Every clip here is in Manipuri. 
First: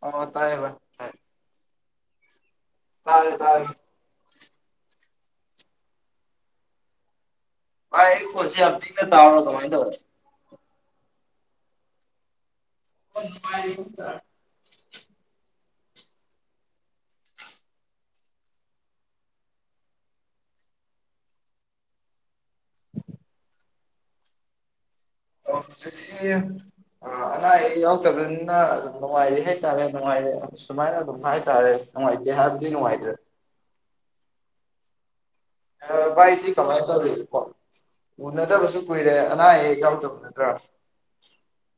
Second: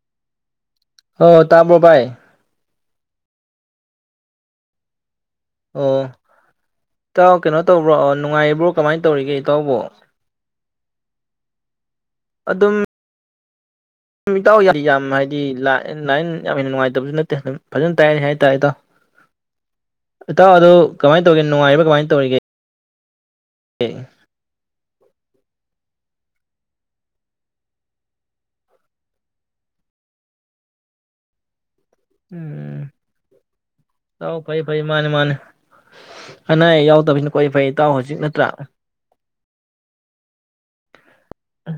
ꯑ ꯇꯥꯏꯕ ꯑꯣ ꯇꯥꯝꯕ꯭ꯔꯣꯕꯥꯥꯏ ꯇꯥꯔꯦ ꯇꯥꯔꯦ ꯑꯣ ꯏꯇꯥꯎ ꯀꯩꯅꯣ ꯇꯧꯕ꯭ꯔꯣ ꯚꯥꯏ ꯑꯩ ꯈꯣꯟꯁꯦ ꯅꯨꯡꯉꯥꯏꯔꯤꯕ꯭ꯔꯣ ꯌꯥꯝ ꯀꯃꯥꯏꯅ ꯄꯤꯛꯅ ꯇꯧꯔꯤꯒꯦ ꯇꯥꯕ꯭ꯔꯣ ꯀꯃꯥꯏꯅ ꯏꯇꯥꯎꯕꯣ ꯇꯧꯋꯦ ꯑꯗꯨꯝ ꯥꯏꯗ ꯂꯥꯏ ꯌꯥꯝꯦꯟꯅ ꯅꯨꯡꯉꯥꯏꯇꯕꯁꯨ ꯅꯠꯇꯦ ꯑꯗꯨꯝ ꯐꯖꯅ ꯇꯥꯏꯔꯦ ꯍꯥꯏꯇꯥꯔꯦꯗꯣ ꯏꯇꯥꯎ ꯑꯗꯨ ꯀꯃꯥꯏ ꯇꯧꯒꯦ ꯅꯨꯡꯉꯥꯏꯔꯤꯕ ꯀꯃꯥꯏ ꯇꯧꯔꯤꯒꯦ ꯑꯦ ꯍꯧꯖꯤꯛꯁꯦ ꯑ ꯑꯅꯥ ꯑꯌꯦꯛ ꯌꯥꯎꯇꯕꯅꯤꯅ ꯑꯗꯨꯝ ꯅꯨꯡꯉꯥꯏꯔꯤ ꯍꯦꯇꯥꯔꯦ ꯅꯨꯡꯉꯥꯏꯔ ꯁꯨꯃꯥꯏꯅ ꯑꯗꯨꯝ ꯍꯥꯏꯇꯥꯔꯦ ꯅꯨꯡꯉꯥꯏꯇꯦ ꯍꯥꯏꯕꯗꯤ ꯅꯨꯡꯉꯥꯏꯇ꯭ꯔꯦ ꯍꯥꯎ ꯐꯩ ꯐꯩ ꯃꯥꯅꯦ ꯃꯥꯅꯦ ꯑꯥ ꯚꯥꯏꯗꯤ ꯑꯅꯥ ꯀꯃꯥꯏ ꯑꯌꯦꯛ ꯌꯥꯎꯗꯕꯁꯤꯅ ꯇꯧꯔꯤꯀꯣ ꯈ꯭ꯋꯥꯏ ꯐꯩ ꯏꯇꯥꯎ ꯍꯧꯖꯤꯛ ꯅꯠꯇ꯭ꯔꯥ ꯎꯅꯗꯕꯁꯨ ꯀꯨꯢꯔꯦ ꯑꯅꯥ ꯑꯌꯦꯛ ꯌꯥꯎꯗꯔꯕꯥ ꯅꯠꯇ꯭ꯔꯣ ꯑꯥ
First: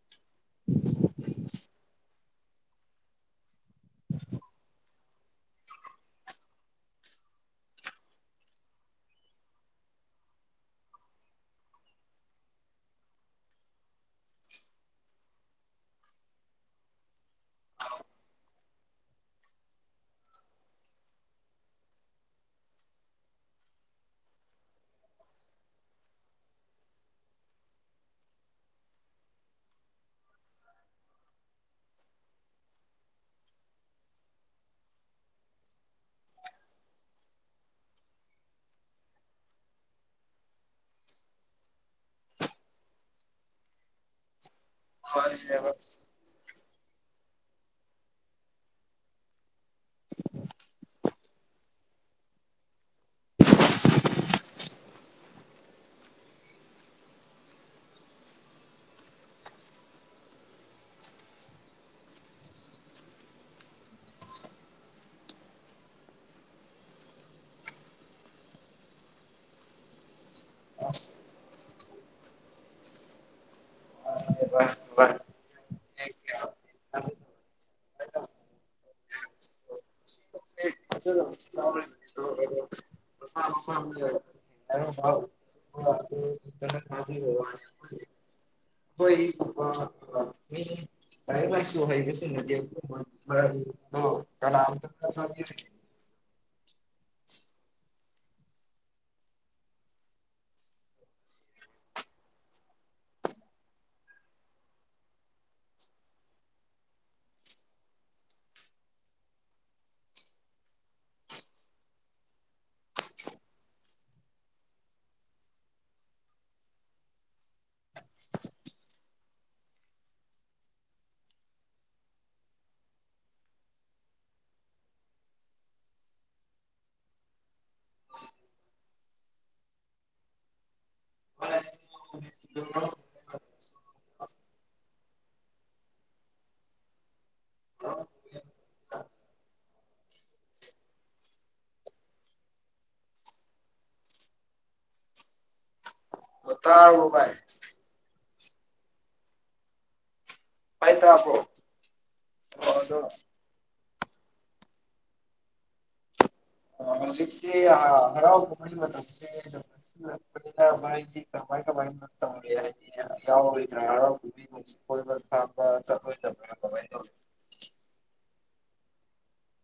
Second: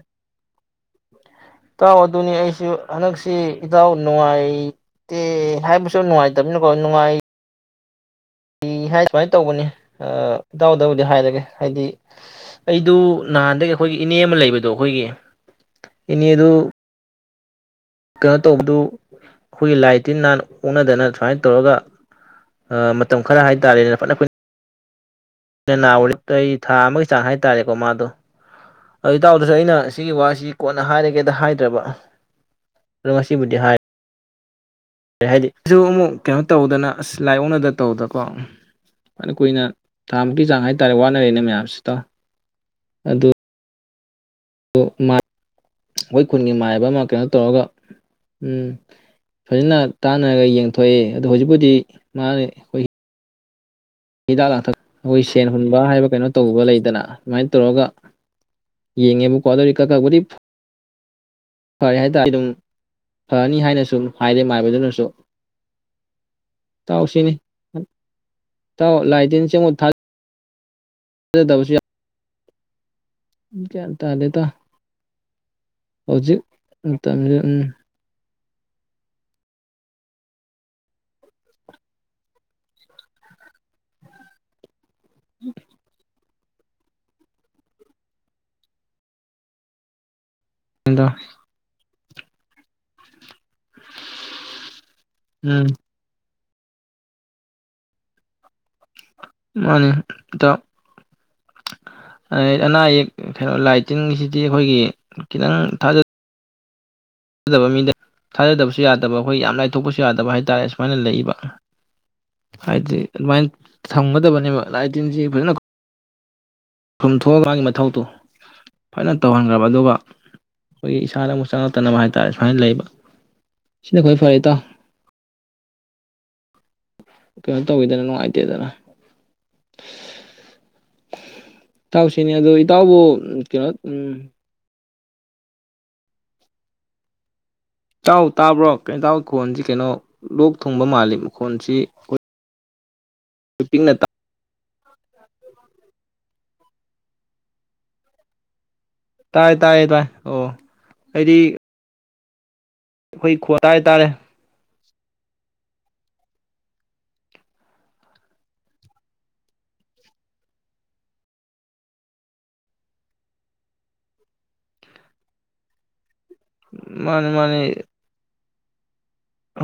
ꯏꯇꯥꯎ ꯑꯗꯨꯅꯤ ꯑꯩꯁꯨ ꯍꯟꯗꯛꯁꯤ ꯏꯇꯥꯎ ꯅꯨꯡꯉꯥꯏ ꯇꯦ ꯍꯥꯏꯕꯁꯨ ꯅꯨꯡꯉꯥꯏꯇꯕꯅꯀꯣ ꯅꯨꯡꯉꯥꯏ ꯀꯤ ꯍꯥꯏ ꯁꯨꯃꯥꯏ ꯇꯧꯕꯅꯤ ꯑꯥ ꯏꯗꯥꯎꯗꯥꯕꯨꯗꯤ ꯍꯥꯏꯔꯒꯦ ꯍꯥꯏꯗꯤ ꯑꯩꯗꯨ ꯅꯍꯥꯟꯗꯒꯤ ꯑꯩꯈꯣꯏꯒꯤ ꯏꯅꯦ ꯑꯃ ꯂꯩꯕꯗꯣ ꯑꯩꯈꯣꯏꯒꯤ ꯏꯅꯦ ꯑꯗꯨ ꯀꯩꯅꯣ ꯇꯧꯕꯗꯨ ꯈꯣꯏꯒꯤ ꯂꯥꯏ ꯇꯤꯟ ꯅꯥꯍꯥꯟꯅ ꯑꯣꯛꯅꯗꯅ ꯁꯨꯃꯥꯏ ꯇꯧꯔꯒ ꯑꯥ ꯃꯇꯝ ꯈꯔ ꯍꯥꯏꯇꯥꯔꯦꯅꯦ ꯐꯅ ꯀꯨꯢ ꯌꯦꯅꯥꯎꯋꯥꯔꯛꯇꯩ ꯊꯥ ꯑꯃꯒꯤ ꯆꯥꯡ ꯍꯥꯏꯇꯥꯔꯦꯀꯣ ꯃꯥꯗꯣ ꯑ ꯏꯇꯥꯥꯎꯗꯁꯨ ꯑꯩꯅ ꯁꯤꯒꯤ ꯋꯥꯁꯤ ꯀꯣꯟꯅ ꯍꯥꯏꯔꯒꯦꯗ ꯍꯥꯏꯗ꯭ꯔꯕ ꯔꯁꯤꯕꯨꯗꯤ ꯍꯥꯏ ꯀꯩ ꯍꯥꯏꯗꯤ ꯑꯩꯁꯨ ꯑꯃꯨꯛ ꯀꯩꯅꯣ ꯇꯧꯗꯅ ꯑꯁ ꯂꯥꯏꯑꯣꯛꯅꯗ ꯇꯧꯗꯀꯣ ꯑꯗꯨ ꯀꯨꯏꯅ ꯊꯥꯃꯨꯛꯀꯤ ꯆꯥꯡ ꯍꯥꯏꯇꯥꯔꯦ ꯋꯥꯅꯔꯦꯅꯦ ꯃꯌꯥꯝꯁꯤꯇ ꯑꯗꯨ [unintelligible] ꯃꯥꯅꯤꯅꯦꯕ ꯑꯁ ꯑꯩꯈꯣꯏ ꯈꯨꯟꯒꯤ ꯃꯥꯏꯕ ꯑꯃ ꯀꯩꯅꯣ ꯇꯧꯔꯒ ꯎꯝ ꯐꯖꯅ ꯇꯥꯟꯅꯔꯒ ꯌꯦꯡꯊꯣꯛꯑꯦ ꯑꯗꯣ ꯍꯧꯖꯤꯛꯄꯨꯖꯤꯗꯤ ꯃꯥ ꯈꯣꯏ ꯍꯤꯗꯥꯛ ꯂꯥꯡꯊꯛ ꯑꯩꯈꯣꯏ ꯁꯦꯟ ꯍꯨꯟꯕ ꯍꯥꯏꯕ ꯀꯩꯅꯣ ꯇꯧꯕ ꯂꯩꯗꯅ ꯑꯗꯨꯃꯥꯏ ꯇꯧꯔꯒ ꯌꯦꯡꯉꯦꯕꯀꯣ ꯑꯗꯨꯕꯨ ꯈꯔ ꯐꯕꯗꯤ ꯐꯔꯦ ꯍꯥꯏꯇꯥꯔꯦ ꯑꯗꯨꯝ ꯐꯔꯅꯤ ꯍꯥꯏꯅꯁꯨ ꯍꯥꯏꯔꯦ ꯃꯥꯏꯕꯗꯨꯅꯁꯨ ꯇꯥꯎꯁꯤꯅꯤ ꯏꯇꯥꯎ ꯂꯥꯏ ꯇꯤꯟ ꯆꯉꯛ ꯊꯥ ꯑꯁ ꯑꯣꯏꯗꯕꯁꯨ ꯌꯥꯏ ꯒꯌꯥꯟ ꯃꯥꯅꯤꯅꯦ ꯇꯥꯗꯦꯇꯥ ꯚꯥꯏ ꯚꯥꯏ ꯍꯧꯖꯤꯛ ꯃꯇꯝꯁꯦ ꯎꯝ [unintelligible] [unintelligible] [unintelligible] ꯃꯤ ꯏꯇꯥꯎ ꯂꯩꯔꯤꯛ ꯂꯩꯁꯨ ꯍꯩꯕꯁꯤꯡꯅꯗꯤ ꯗꯨꯝꯕ ꯃꯔꯟꯗꯣ ꯀꯅꯥꯝꯇꯥ [unintelligible] ꯎꯝ ꯃꯥꯅꯤ ꯏꯇꯥꯎ ꯑꯅꯥ ꯑꯌꯦꯛ ꯀꯩꯅꯣ ꯂꯥꯏ ꯇꯤꯟꯁꯤꯗꯤ ꯑꯩꯈꯣꯏꯒꯤ ꯈꯤꯇꯪ ꯊꯥꯖ ꯊꯥꯖꯗꯕ ꯃꯤꯗ ꯊꯥꯖꯗꯕꯁꯨ ꯌꯥꯗꯕ ꯑꯩꯈꯣꯏ ꯌꯥꯝ ꯂꯥꯏꯊꯣꯛꯄꯁꯨ ꯌꯥꯗꯕ ꯍꯥꯏꯇꯥꯔꯦ ꯁꯨꯃꯥꯏꯅ ꯂꯩꯕ ꯍꯥꯏꯗꯤ ꯑꯗꯨꯃꯥꯏꯅ ꯊꯝꯒꯗꯕꯅꯦꯕ ꯂꯥꯏ ꯇꯤꯟꯁꯤ ꯐꯖꯅ ꯄꯨꯟꯊꯣꯛꯑ ꯃꯥꯒꯤ ꯃꯊꯧꯗꯣ ꯐꯖꯅ ꯇꯧꯍꯟꯈ꯭ꯔꯕ ꯑꯗꯨꯒ ꯑꯩꯈꯣꯏꯒꯤ ꯏꯁꯥꯗ ꯑꯃꯨꯛ ꯆꯪꯉꯛꯇꯅꯕ ꯍꯥꯏꯇꯥꯔꯦ ꯁꯨꯃꯥꯏ ꯂꯩꯌꯦꯕ ꯁꯤꯅ ꯈꯔ ꯐꯔꯦ ꯏꯇꯥꯎ ꯀꯩꯅꯣ ꯇꯧꯋꯤꯗꯅ ꯅꯨꯡꯉꯥꯏꯇꯦꯗꯅ ꯏꯇꯥꯎꯁꯤꯅꯤ ꯑꯗꯨ ꯏꯇꯥꯎꯕꯨ ꯀꯩꯅꯣ ꯎꯝ ꯏꯇꯥꯎ ꯇꯥꯕ꯭ꯔꯣ ꯀꯦꯟꯇꯥꯎ ꯈꯣꯟꯁꯤ ꯀꯩꯅꯣ ꯂꯣꯛ ꯊꯨꯡꯕ ꯃꯥꯜꯂꯤ ꯃꯈꯣꯟꯁꯤ [unintelligible] [unintelligible] ꯇꯥꯔꯕꯣ ꯕꯥꯥꯏ ꯇꯥꯏ ꯇꯥꯏꯌꯦ ꯇꯥꯏ ꯑꯣ ꯚꯥꯏ ꯇꯥꯕ꯭ꯔꯣ ꯑꯩꯗꯤ [unintelligible] ꯑꯩꯈꯣꯏ ꯈꯣꯠꯇ ꯍꯥꯏꯇꯥꯔꯦ ꯍꯧꯖꯤꯛꯁꯦ ꯑ ꯍꯔꯥꯎ ꯀꯨꯝꯍꯩ ꯃꯇꯝꯁꯦ [unintelligible] ꯍꯥꯥꯏꯗꯤ ꯀꯃꯥꯏ ꯀꯃꯥꯏ ꯇꯧꯔꯤ ꯍꯥꯏꯗꯤ ꯌꯥꯎꯔ‌ꯣꯏꯗ꯭ꯔ ꯍꯔꯥꯎ ꯀꯨꯃꯤ ꯀ‌ꯣꯏꯕ ꯂꯥꯡꯕ ꯆꯠꯂ‌ꯣꯏ ꯗ ꯕꯔ ꯃꯥꯅꯦ ꯃꯥꯅꯦ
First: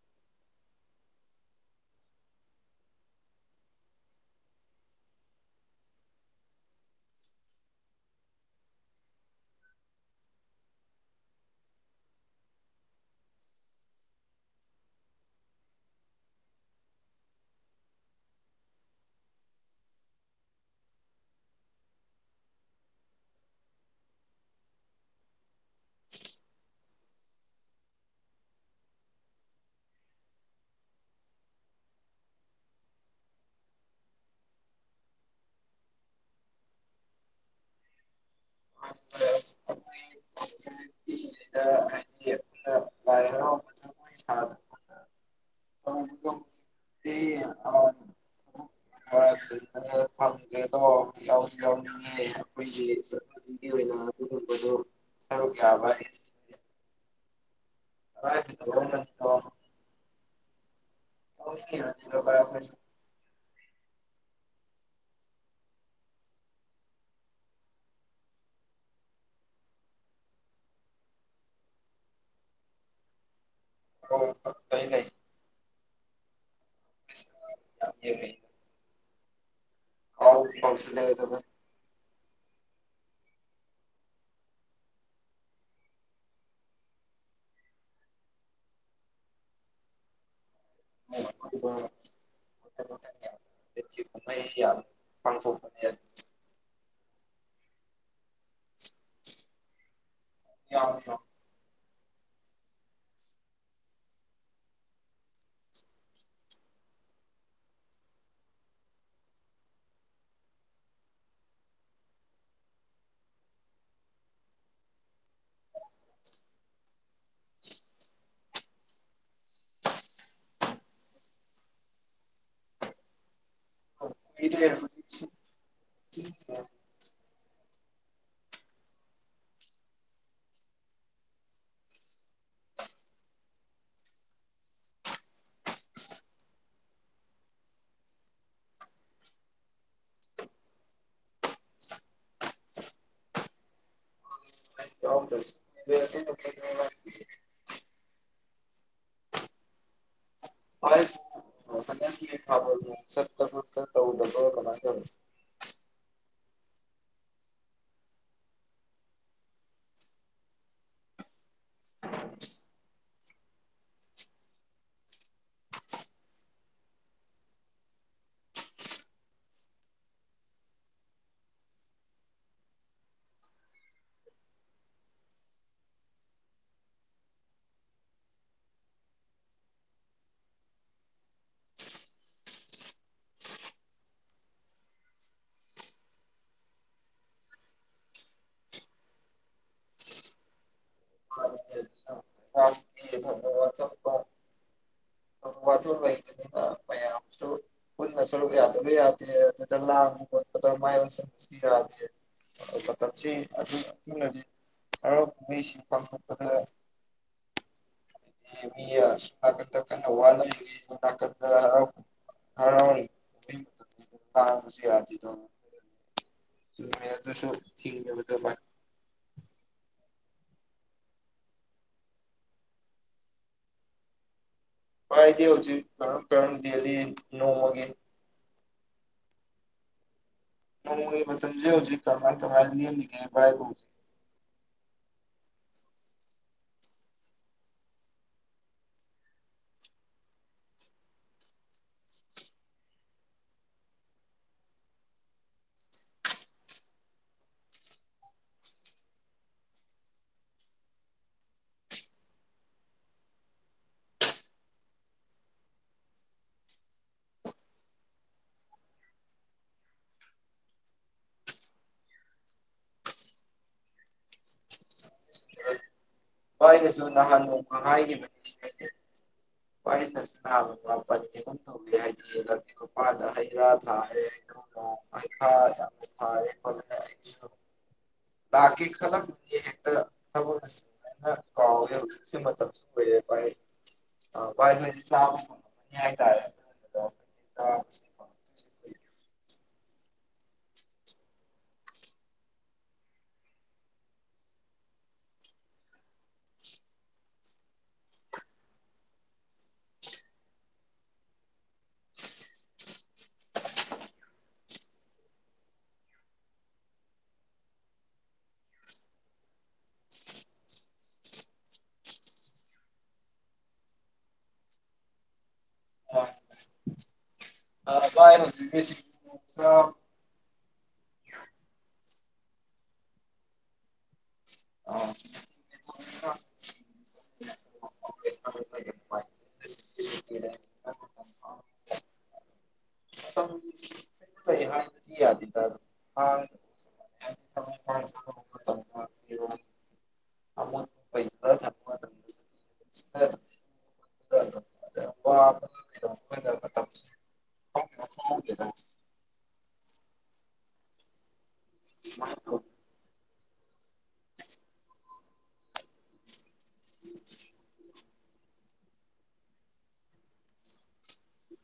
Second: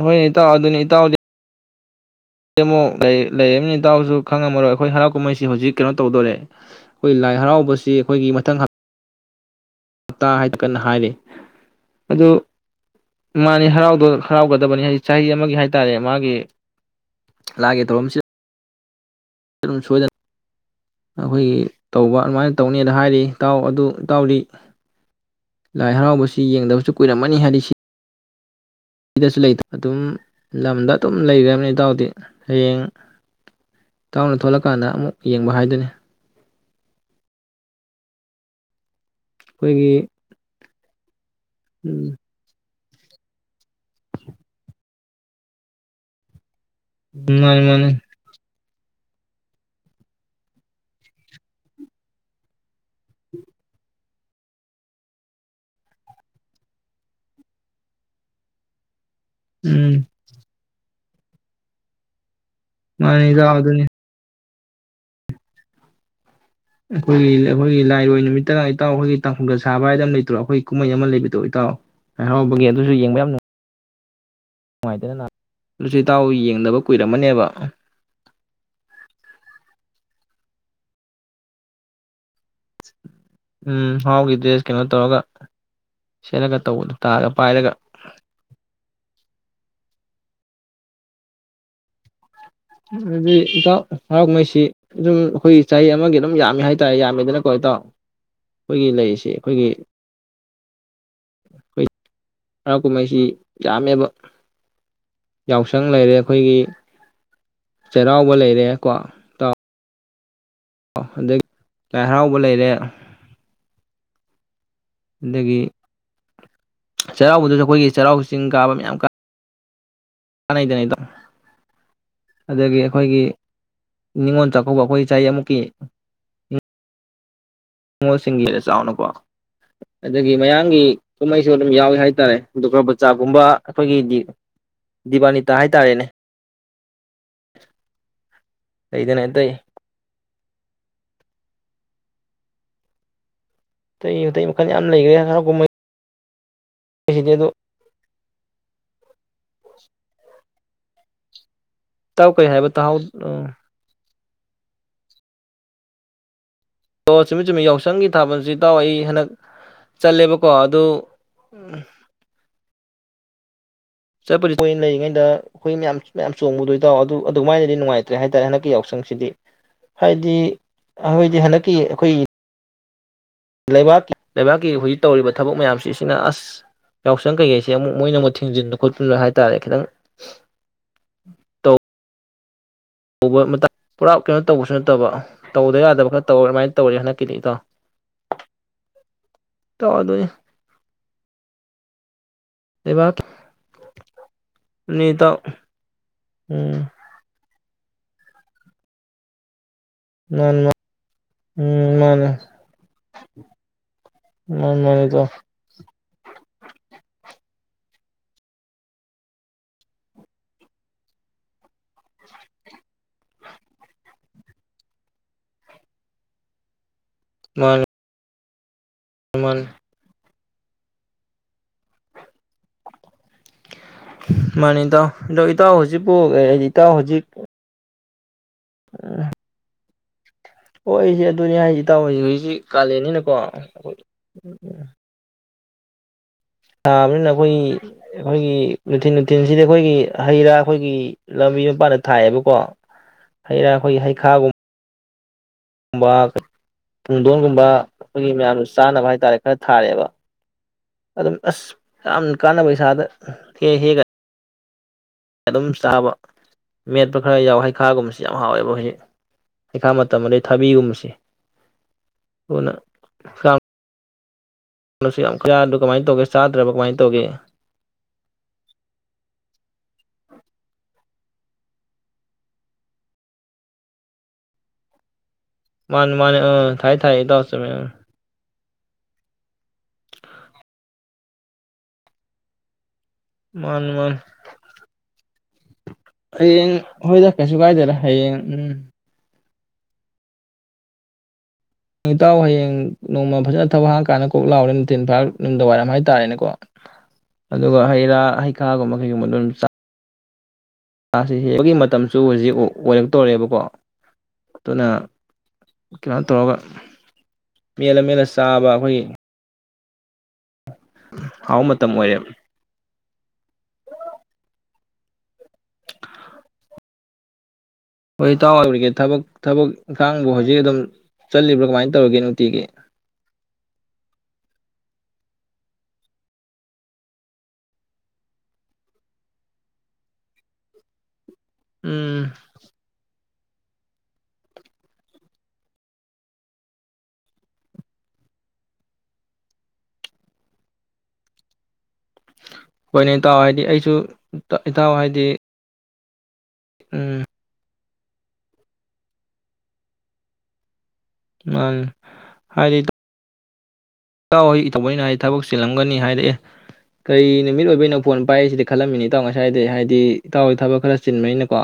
ꯍꯣꯏ ꯏꯇꯥꯎ ꯑꯗꯨꯅꯤ ꯏꯇꯥꯎꯗꯤ ꯑ ꯑꯃꯨꯛ ꯂꯩꯃꯤꯅꯤ ꯏꯇꯎꯁꯨ ꯈꯪꯉꯝꯃꯔꯣꯏ ꯑꯩꯈꯣꯏ ꯍꯔꯥꯎ ꯀꯨꯝꯍꯩꯁꯤ ꯍꯧꯖꯤꯛ ꯀꯩꯅꯣ ꯇꯧꯗꯣꯔꯦ ꯑꯩꯈꯣꯏ ꯂꯥꯏ ꯍꯔꯥꯎꯕꯁꯤ ꯑꯩꯈꯣꯏꯒꯤ ꯃꯊꯪ ꯍꯞ ꯇꯥ ꯍꯥꯏꯗꯨ ꯀꯟꯅ ꯍꯥꯏꯔꯤ ꯑꯗꯨ ꯃꯥꯅꯤ ꯍꯔꯥꯎꯒꯗꯕꯅꯤ ꯍꯥꯏꯗꯤ ꯆꯍꯤ ꯑꯃꯒꯤ ꯍꯥꯏꯇꯥꯔꯦ ꯃꯥꯒꯤ ꯂꯥꯏꯒꯤ ꯊꯧꯔꯝꯁꯤ ꯑꯗꯨꯝ ꯁꯣꯗꯅ ꯑꯩꯈꯣꯏꯒꯤ ꯇꯧꯕ ꯑꯗꯨꯃꯥꯏꯅ ꯇꯧꯅꯦꯅ ꯍꯥꯏꯔꯤ ꯏꯇꯥꯎ ꯑꯗꯨ ꯏꯇꯥꯎꯗꯤ ꯂꯥꯏ ꯍꯔꯥꯎꯕꯁꯤ ꯌꯦꯡꯗꯕꯁꯨ ꯀꯨꯏꯔꯝꯃꯅꯤ ꯍꯥꯏꯗꯤ ꯁꯤ ꯑꯩꯗꯁꯨ ꯂꯩꯇ ꯑꯗꯨꯝ ꯂꯝꯗ ꯑꯗꯨꯝ ꯂꯩꯒ꯭ꯔꯝꯅꯤ ꯏꯇꯎꯗꯤ ꯍꯌꯦꯡ ꯇꯥꯎꯅ ꯊꯣꯛꯂꯀꯥꯟꯗ ꯑꯃꯨꯛ ꯌꯦꯡꯕ ꯍꯥꯏꯗꯨꯅꯤ ꯈꯣꯏꯒꯤ [unintelligible] ꯎꯝ ꯑꯩꯈꯣꯏꯅ ꯂꯥꯏ ꯍꯔꯥꯎ ꯕꯖꯤ [unintelligible] [unintelligible] [unintelligible] ꯃꯥꯅꯤ ꯃꯥꯅꯤ ꯑꯩꯈꯣꯏꯒꯤ [unintelligible] ꯒꯤ ꯑꯣꯏꯅ ꯑꯗꯨꯒꯨꯝꯕꯗꯨꯣ ꯁꯔꯨꯛ ꯌꯥꯕ [unintelligible] ꯎꯝ [unintelligible] ꯉꯂꯤꯗ ꯑꯗꯨꯅꯤ ꯑꯩꯈꯣꯏꯒꯤ ꯑꯩꯈꯣꯏꯒꯤ ꯂꯥꯏꯔꯣꯏ ꯅꯨꯃꯤꯠꯇ ꯏꯇꯥꯎ ꯍ‌ꯣꯏꯒꯤ ꯇꯥꯡꯈꯨꯜꯒ ꯁꯥꯕ ꯍꯥꯏꯗ ꯑꯃ ꯂꯩꯇ꯭ꯔꯣ ꯑꯩꯈꯣꯏ ꯀꯨꯝꯍꯩ ꯑꯃ ꯂꯩꯕꯗꯣ ꯏꯇꯥꯎ ꯍꯔꯥꯎꯕꯒꯤ ꯑꯗꯨꯁꯨ ꯌꯦꯕ ꯌꯥꯝ ꯅꯨ ꯑꯣ ꯅꯨꯡꯉꯥꯏꯇꯅ ꯂꯥꯛ ꯑꯗꯨꯁꯨ ꯏꯇꯥꯎ ꯌꯦꯡꯗꯕ ꯀꯨꯏꯔꯝꯃꯅꯦꯕ [unintelligible] ꯀꯥꯎ ꯕꯨ ꯀꯥꯎꯁꯤ ꯂꯛ ꯑꯦꯗ ꯚꯥꯏ ꯎꯝ ꯍꯥꯎꯒꯤ ꯗ꯭ꯔꯦꯁ ꯀꯩꯅꯣ ꯇꯧꯔꯒ ꯁꯦꯠꯂꯒ ꯇꯧꯕꯗ ꯇꯥꯔꯒ ꯄꯥꯏꯔꯒ [unintelligible] ꯍꯥꯏꯗꯤ ꯏꯇꯥꯎ ꯍꯔꯥꯎꯉꯩꯁꯤ ꯑꯗꯨꯝ ꯑꯩꯈꯣꯏꯒꯤ ꯆꯍꯤ ꯑꯃꯒꯤ ꯑꯗꯨꯝ ꯌꯥꯝꯃꯤ ꯍꯥꯏ ꯇꯥꯏ ꯌꯥꯝꯃꯤꯗꯅꯀꯣ ꯏꯇꯥꯎ ꯑꯩꯈꯣꯏꯒꯤ ꯂꯩꯔꯤꯁꯤ ꯑꯩꯈꯣꯏꯒꯤ ꯌꯥꯎꯆ‌ꯣ ꯑꯩꯈꯣꯏ ꯍꯔꯥꯎ ꯀꯨꯝꯍꯩꯁꯤ ꯌꯥꯝꯃꯦꯕ ꯌꯥꯎꯁꯪ ꯂꯩꯔꯦ ꯑꯩꯈꯣꯏꯒꯤ ꯆꯩꯔꯥꯎꯕ ꯂꯩꯔꯦ ꯀꯣ ꯑꯣ ꯑꯗꯩ ꯂꯥꯏ ꯍꯔꯥꯎꯕ ꯂꯩꯔꯦ ꯑꯗꯒꯤ ꯆꯩꯔꯥꯎꯕꯗꯁꯨ ꯑꯩꯈꯣꯏꯒꯤ ꯆꯩꯔꯥꯎ ꯆꯤꯡ ꯀꯥꯕ ꯃꯌꯥꯝ ꯀꯥ [inaudible] ꯄꯥꯅꯩꯗꯅ ꯏꯇꯥꯎ ꯑꯗꯒꯤ ꯑꯩꯈꯣꯏꯒꯤ ꯅꯤꯉꯣꯜ ꯆꯥꯛꯀꯧꯕ ꯑꯩꯈꯣꯏ ꯆꯍꯤ ꯑꯃꯨꯛꯀꯤ [unintelligible] ꯅꯤꯉꯣꯜꯁꯤꯡꯒꯤꯗ ꯆꯥꯎꯅꯀꯣ ꯑꯗꯒꯤ ꯃꯌꯥꯝꯡꯒꯤ ꯀꯨꯝꯍꯩꯁꯨ ꯑꯗꯨꯝ ꯌꯥꯎꯏꯤ ꯍꯥꯏꯇꯥꯔꯦ ꯗꯨꯒ꯭ꯔꯕꯆꯥꯒꯨꯝꯕ ꯑꯩꯈꯣꯏꯒꯤꯗꯤ ꯗꯤꯕꯥꯅꯤꯇꯥ ꯍꯥꯏꯇꯥꯔꯦꯅꯦ ꯀꯩꯗꯅ ꯇꯏ ꯇꯩ ꯌꯦ [unintelligible] [unintelligible] ꯏꯇꯥꯎ ꯀꯩ [unintelligible] ꯍꯥꯏꯕ ꯇꯥꯍꯧ ꯊꯥꯕꯗ ꯀꯃꯥꯏ ꯇꯧꯢ ꯑꯣ ꯆꯨꯝꯃꯤꯠ ꯆꯨꯝꯃꯤꯠ ꯌꯥꯎꯁꯪꯒꯤ ꯊꯥꯕꯜꯁꯤ ꯇꯥꯎ ꯑꯩ ꯍꯟꯗꯛ ꯆꯠꯂꯦꯕꯀꯣ ꯑꯗꯨ ꯎꯝ ꯆꯠꯄꯗꯤ ꯊꯣꯢꯅ ꯂꯩꯔꯤꯉꯩꯗ ꯑꯩꯈꯣꯏ ꯃꯌꯥꯝ ꯃꯌꯥꯝ ꯆꯣꯡꯕꯗꯣꯏꯇꯥꯎ ꯑꯗꯨ ꯑꯗꯨꯃꯥꯏꯅꯗꯤ ꯅꯨꯡꯉꯥꯏꯇ꯭ꯔꯦ ꯍꯥꯏꯇꯥꯔꯦ ꯍꯟꯗꯛꯀꯤ ꯌꯥꯎꯁꯪꯁꯤꯗꯤ ꯍꯥꯏꯗꯤ ꯑꯩꯈꯣꯏꯗꯤ ꯍꯟꯗꯛꯀꯤ ꯑꯩꯈꯣꯏ ꯂꯩꯕꯥꯛꯀꯤ ꯂꯩꯕꯥꯛꯀꯤ ꯍꯧꯖꯤꯛ ꯇꯧꯔꯤꯕ ꯊꯕꯛ ꯃꯌꯥꯝꯁꯤꯁꯤꯅ ꯑꯁ ꯌꯥꯎꯁꯪ ꯀꯩꯀꯩꯁꯦ ꯑꯃꯨꯛꯣꯏ ꯑꯃꯨꯛ ꯊꯤꯡꯖꯤꯟ ꯈꯣꯠꯟꯕ ꯍꯥꯏꯇꯥꯔꯦ ꯈꯤꯇꯪ ꯇꯧ ꯄꯨꯔꯥ ꯀꯩꯅꯣ ꯇꯧꯕꯁꯨ ꯅꯠꯇꯕ ꯇꯧꯗ ꯌꯥꯗꯕ ꯈꯔ ꯇꯧꯔꯦ ꯑꯗꯨꯃꯥꯏꯅ ꯇꯧꯔꯦ ꯍꯟꯗꯛꯀꯤꯗꯤ ꯏꯇꯥꯎ ꯇꯥꯗꯣ [unintelligible] ꯅꯤꯠ ꯋꯥꯊꯣꯛ ꯂꯩꯕꯅꯤꯅ ꯃꯌꯥꯝꯁꯨ ꯄꯨꯟꯅ ꯁꯔꯨꯛ ꯌꯥꯗꯕ ꯌꯥꯗꯦ ꯑꯗꯨꯗ ꯂꯥꯡ ꯃꯥꯅꯤ ꯎꯝ ꯃꯥꯅꯦ ꯃꯥꯅꯤ ꯃꯥꯅꯤ ꯏꯇꯥꯎ [unintelligible] [unintelligible] [unintelligible] [unintelligible] ꯍꯥꯢꯕꯁꯨ ꯌꯥꯗꯦꯗꯣ ꯆꯨꯝꯃꯦ ꯑꯗꯨꯁꯨ ꯃꯥꯅꯦ ꯃꯥꯅꯦ ꯏꯇꯥꯎ ꯑꯗꯣ ꯚꯥꯏꯗꯤ ꯏꯇꯥꯎ ꯍꯧꯖꯤꯛ ꯍꯧꯖꯤꯛꯄꯨ ꯀꯔꯝ ꯀꯔꯝ ꯏꯇꯥꯎ ꯂꯦꯜꯂꯤ ꯍꯧꯖꯤꯛ [unintelligible] [unintelligible] ꯍꯣꯏ ꯁꯤ ꯅꯣꯡꯃꯒꯤ ꯑꯗꯨꯅꯦ ꯃꯇꯝꯁꯦ ꯍꯥꯏꯁꯤ ꯍꯧꯖꯤꯛ ꯇꯥꯁꯤ ꯀꯃꯥꯏ ꯍꯧꯖꯤꯛꯁꯤ ꯀꯃꯥꯏ ꯂꯦꯜꯂꯤꯒꯦ ꯀꯥꯂꯦꯟꯅꯤꯅꯀꯣ ꯚꯥꯏꯕꯨ ꯑꯩꯈꯣꯏ ꯎ ꯎ ꯊꯥꯕꯅꯤꯅ ꯑꯩꯈꯣꯏꯒꯤ ꯑꯩꯈꯣꯏꯒꯤ ꯊꯤꯟ ꯅꯨꯡꯊꯤꯟꯁꯤꯗꯤ ꯑꯩꯈꯣꯏꯒꯤ ꯍꯩ ꯔꯥ ꯑꯩꯈꯣꯏꯒꯤ ꯂꯝꯕꯤ ꯃꯄꯥꯟꯗ ꯊꯥꯏꯑꯕꯀꯣ ꯍꯩ ꯔꯥ ꯑꯩꯈꯣꯏ ꯍꯩꯈꯥꯒꯨꯝꯕ ꯕ ꯄꯨꯡꯗꯣꯟꯒꯨꯝꯕ ꯑꯩꯈꯣꯏꯒꯤ ꯃꯌꯥꯝꯁꯨ ꯆꯥꯅꯕ ꯍꯥꯏꯇꯥꯔꯦ ꯈꯔ ꯊꯥꯔꯦꯑꯦꯕ ꯑꯗꯨꯝ ꯑꯁ ꯌꯥꯝ ꯀꯥꯟꯅꯕ ꯏꯁꯥꯗ ꯍꯦꯛ ꯍꯦꯛꯒꯗ ꯑꯗꯨꯝ ꯆꯥꯕ ꯃꯦꯠꯄ ꯈꯔ ꯌꯥꯎ ꯍꯩꯈꯥꯒꯨꯝꯕꯕꯁꯤ ꯌꯥꯝ ꯍꯥꯎꯋꯦꯕ ꯍꯧꯖꯤꯛ ꯄꯩꯈꯥ ꯃꯇꯝ ꯑꯗꯩ ꯊꯥꯕꯤꯒꯨꯝꯕꯁꯦꯅ ꯌꯥꯝ ꯀꯌꯥ ꯀꯃꯥꯏꯅ ꯇꯧꯒꯦ ꯆꯥꯗ꯭ꯔꯕ ꯀꯃꯥꯏꯅ ꯚꯥꯏꯅꯁꯨ ꯇꯧꯒꯦ ꯅꯍꯥꯟ ꯅꯣꯡꯃ ꯍꯥꯏꯈꯤꯕꯅꯤ ꯍꯥꯏ ꯋꯥ ꯅꯔꯁꯤꯄꯟꯅꯤ ꯀꯝ ꯇꯧꯒꯦ ꯍꯥꯏꯗꯤ ꯃꯗ ꯍꯩꯔꯥ ꯊꯥꯔꯦ ꯃꯥꯅꯤ ꯃꯥꯅꯤ ꯐꯥꯏ ꯑꯥ ꯊꯥꯏ ꯊꯥꯏ ꯏꯇꯥꯎ ꯆꯨꯝꯃꯦ ꯑꯥ ꯂꯥꯛꯀꯦ ꯈꯜꯂꯝꯕꯅꯤ ꯍꯦꯛꯇ ꯊꯕꯛꯅ ꯁꯃꯥꯏꯅ ꯀꯥꯎꯋꯦ ꯍꯧꯖꯤꯛꯁꯨ ꯃꯇꯝꯁꯨ ꯑꯣꯏꯔꯦꯦ ꯍꯦꯏ ꯃꯥꯅꯤ ꯃꯥꯅꯤ ꯚꯥꯏ ꯍꯣꯏꯅ ꯆꯥꯕ ꯍꯥꯏꯇꯥꯔꯦ ꯍꯌꯦꯡ ꯍꯣꯏꯗ ꯀꯩꯁꯨ ꯀꯥꯏꯗꯦꯗ ꯍꯌꯦꯡ ꯎꯝ ꯏꯇꯥꯎ ꯍꯌꯦꯡ ꯅꯣꯡꯃ ꯐꯖꯅ ꯊꯕꯛ ꯍꯥꯡꯉꯀꯥꯟꯗ ꯀꯣꯛ ꯂꯥꯎꯔꯦ ꯅꯨꯡꯊꯤꯟ ꯐꯥꯔ ꯃꯤꯗꯥꯡ ꯋꯥꯏꯔꯝ ꯍꯥꯏꯇꯥꯔꯦꯅꯦꯀꯣ ꯑꯗꯨꯒ ꯍꯩ ꯔꯥ ꯍꯩꯈꯥꯒꯨꯝꯕ ꯀꯩꯒꯨꯝꯕ ꯑꯗꯨꯝ ꯃꯥꯥꯁꯤ ꯍꯦꯛꯕꯒꯤ ꯃꯇꯝꯁꯨ ꯍꯧꯖꯤꯛ ꯑꯣꯏꯔꯛꯇꯣꯔꯔꯦꯕꯀꯣ ꯑꯗꯨꯅ ꯀꯩꯅꯣ ꯇꯧꯔꯒ ꯃꯦꯜꯂ ꯃꯦꯜꯂ ꯆꯥꯕ ꯑꯩꯈꯣꯏꯒꯤ ꯍꯥꯎ ꯃꯇꯝ ꯑꯣꯏꯔꯦꯕ [unintelligible] ꯅꯪꯕꯨ ꯍꯧꯖꯤꯛ ꯑꯗꯨꯝ ꯆꯠꯂꯤꯕ꯭ꯔꯥ ꯀꯃꯥꯏꯅ ꯇꯧꯔꯤꯒꯦ ꯅꯨꯡꯇꯤꯒꯤ ꯑꯥ [inaudible] ꯎꯝ [unintelligible] [unintelligible] ꯍꯣꯏꯅꯦ ꯏꯇꯥꯎ ꯍꯥꯏꯗꯤ ꯑꯩꯁꯨ ꯏꯇꯥꯎ ꯍꯥꯏꯗꯤ [unintelligible] ꯎꯝ [unintelligible] ꯃꯥꯅꯤ ꯍꯥꯏꯗꯤ ꯏꯇꯥꯎꯍꯣꯏ ꯇꯧꯕꯅꯤꯅ ꯍꯥꯏ ꯊꯕꯛ ꯆꯤꯜꯂꯝꯒꯅꯤ ꯍꯥꯏꯔꯛꯑꯦ ꯀꯔꯤ ꯅꯨꯃꯤꯠ ꯑꯣꯏꯕꯩꯅ ꯐꯣꯟ ꯄꯥꯏꯏꯁꯤꯗꯤ ꯈꯜꯂꯝꯃꯤꯅꯤ ꯏꯇꯥꯎ ꯉꯁꯥꯏꯗꯤ ꯍꯥꯏꯗꯤ ꯏꯇꯥꯎꯗꯤ ꯊꯕꯛ ꯈꯔ ꯆꯤꯟꯕꯅꯤꯅꯀꯣ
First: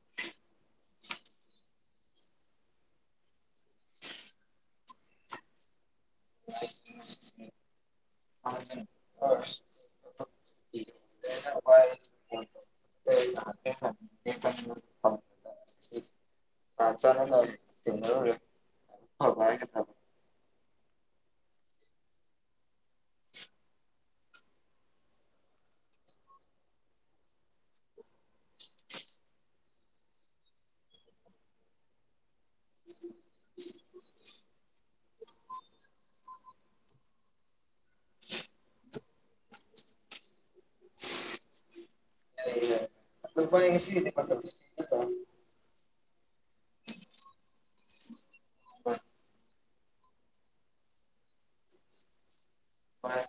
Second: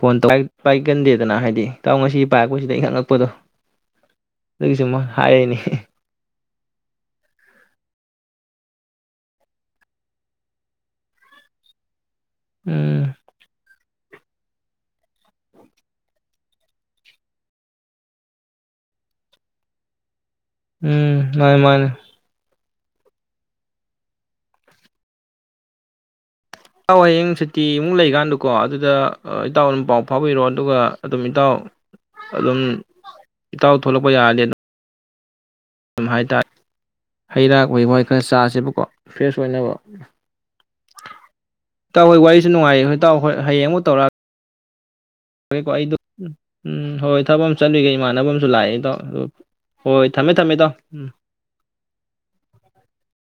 ꯐꯣꯟ ꯄꯥꯏꯒꯟꯗꯦꯗꯅ ꯍꯥꯏꯗꯤ ꯏꯇꯥꯎ ꯉꯁꯤ ꯄꯥꯏꯔꯛꯄꯁꯤꯗ ꯏꯪꯈꯛꯉꯛꯄꯗꯣ ꯑꯗꯨꯒꯤ ꯁꯨꯝ ꯍꯥꯏꯔꯤꯅꯤ [unintelligible] [unintelligible] ꯎꯝ [unintelligible] [unintelligible] ꯎꯝ ꯃꯥꯅꯦ ꯃꯥꯅꯦ ꯏꯇꯥꯎ ꯍꯌꯦꯡ ꯁꯨꯇꯤꯃꯨꯛ ꯂꯩꯀꯥꯟꯗꯨꯀꯣ ꯑꯗꯨꯗ ꯏꯇꯥꯎ ꯑꯗꯨꯝ ꯄꯥꯎ ꯐꯥꯎꯕꯤꯔꯣ ꯑꯗꯨꯒ ꯑꯗꯨꯝ ꯏꯇꯥꯎ ꯑꯗꯨꯝ ꯏꯇꯥꯎ ꯊꯣꯛꯂꯛꯄ ꯌꯥꯔꯗꯤ ꯑꯗꯨꯝ ꯍꯥꯏꯇꯥꯔꯦ ꯍꯩ ꯔꯥ ꯎꯍꯩ ꯋꯥꯍꯩ ꯈꯔ ꯆꯥꯁꯦꯕꯀꯣ ꯐ꯭ꯔꯦꯁ ꯑꯣꯏꯅꯕ ꯏꯇꯥꯎ ꯍꯣꯏ ꯋꯥꯔꯤꯁꯨ ꯂꯩꯌꯦ ꯅꯨꯡꯉꯥꯏ ꯍꯣꯏ ꯏꯇꯥꯎ ꯑꯗꯨ ꯍꯌꯦꯡ ꯚꯥꯏ ꯑꯃꯨꯛ ꯇꯧꯔꯛ ꯑꯥꯒꯦ [unintelligible] ꯐꯔꯦꯀꯣ ꯑꯩꯗꯨ ꯎꯝ ꯎꯝ ꯍꯣꯏ ꯊꯕꯛ ꯑꯃ ꯆꯠꯂꯨꯒꯦ ꯏꯃꯥꯟꯅꯕ ꯑꯃꯁꯨ ꯂꯥꯛꯑꯦ ꯏꯇꯥꯎ ꯑꯗꯨ ꯍꯣꯏ ꯊꯝꯃꯦ ꯊꯝꯃꯦ ꯏꯇꯥꯎ ꯎꯝ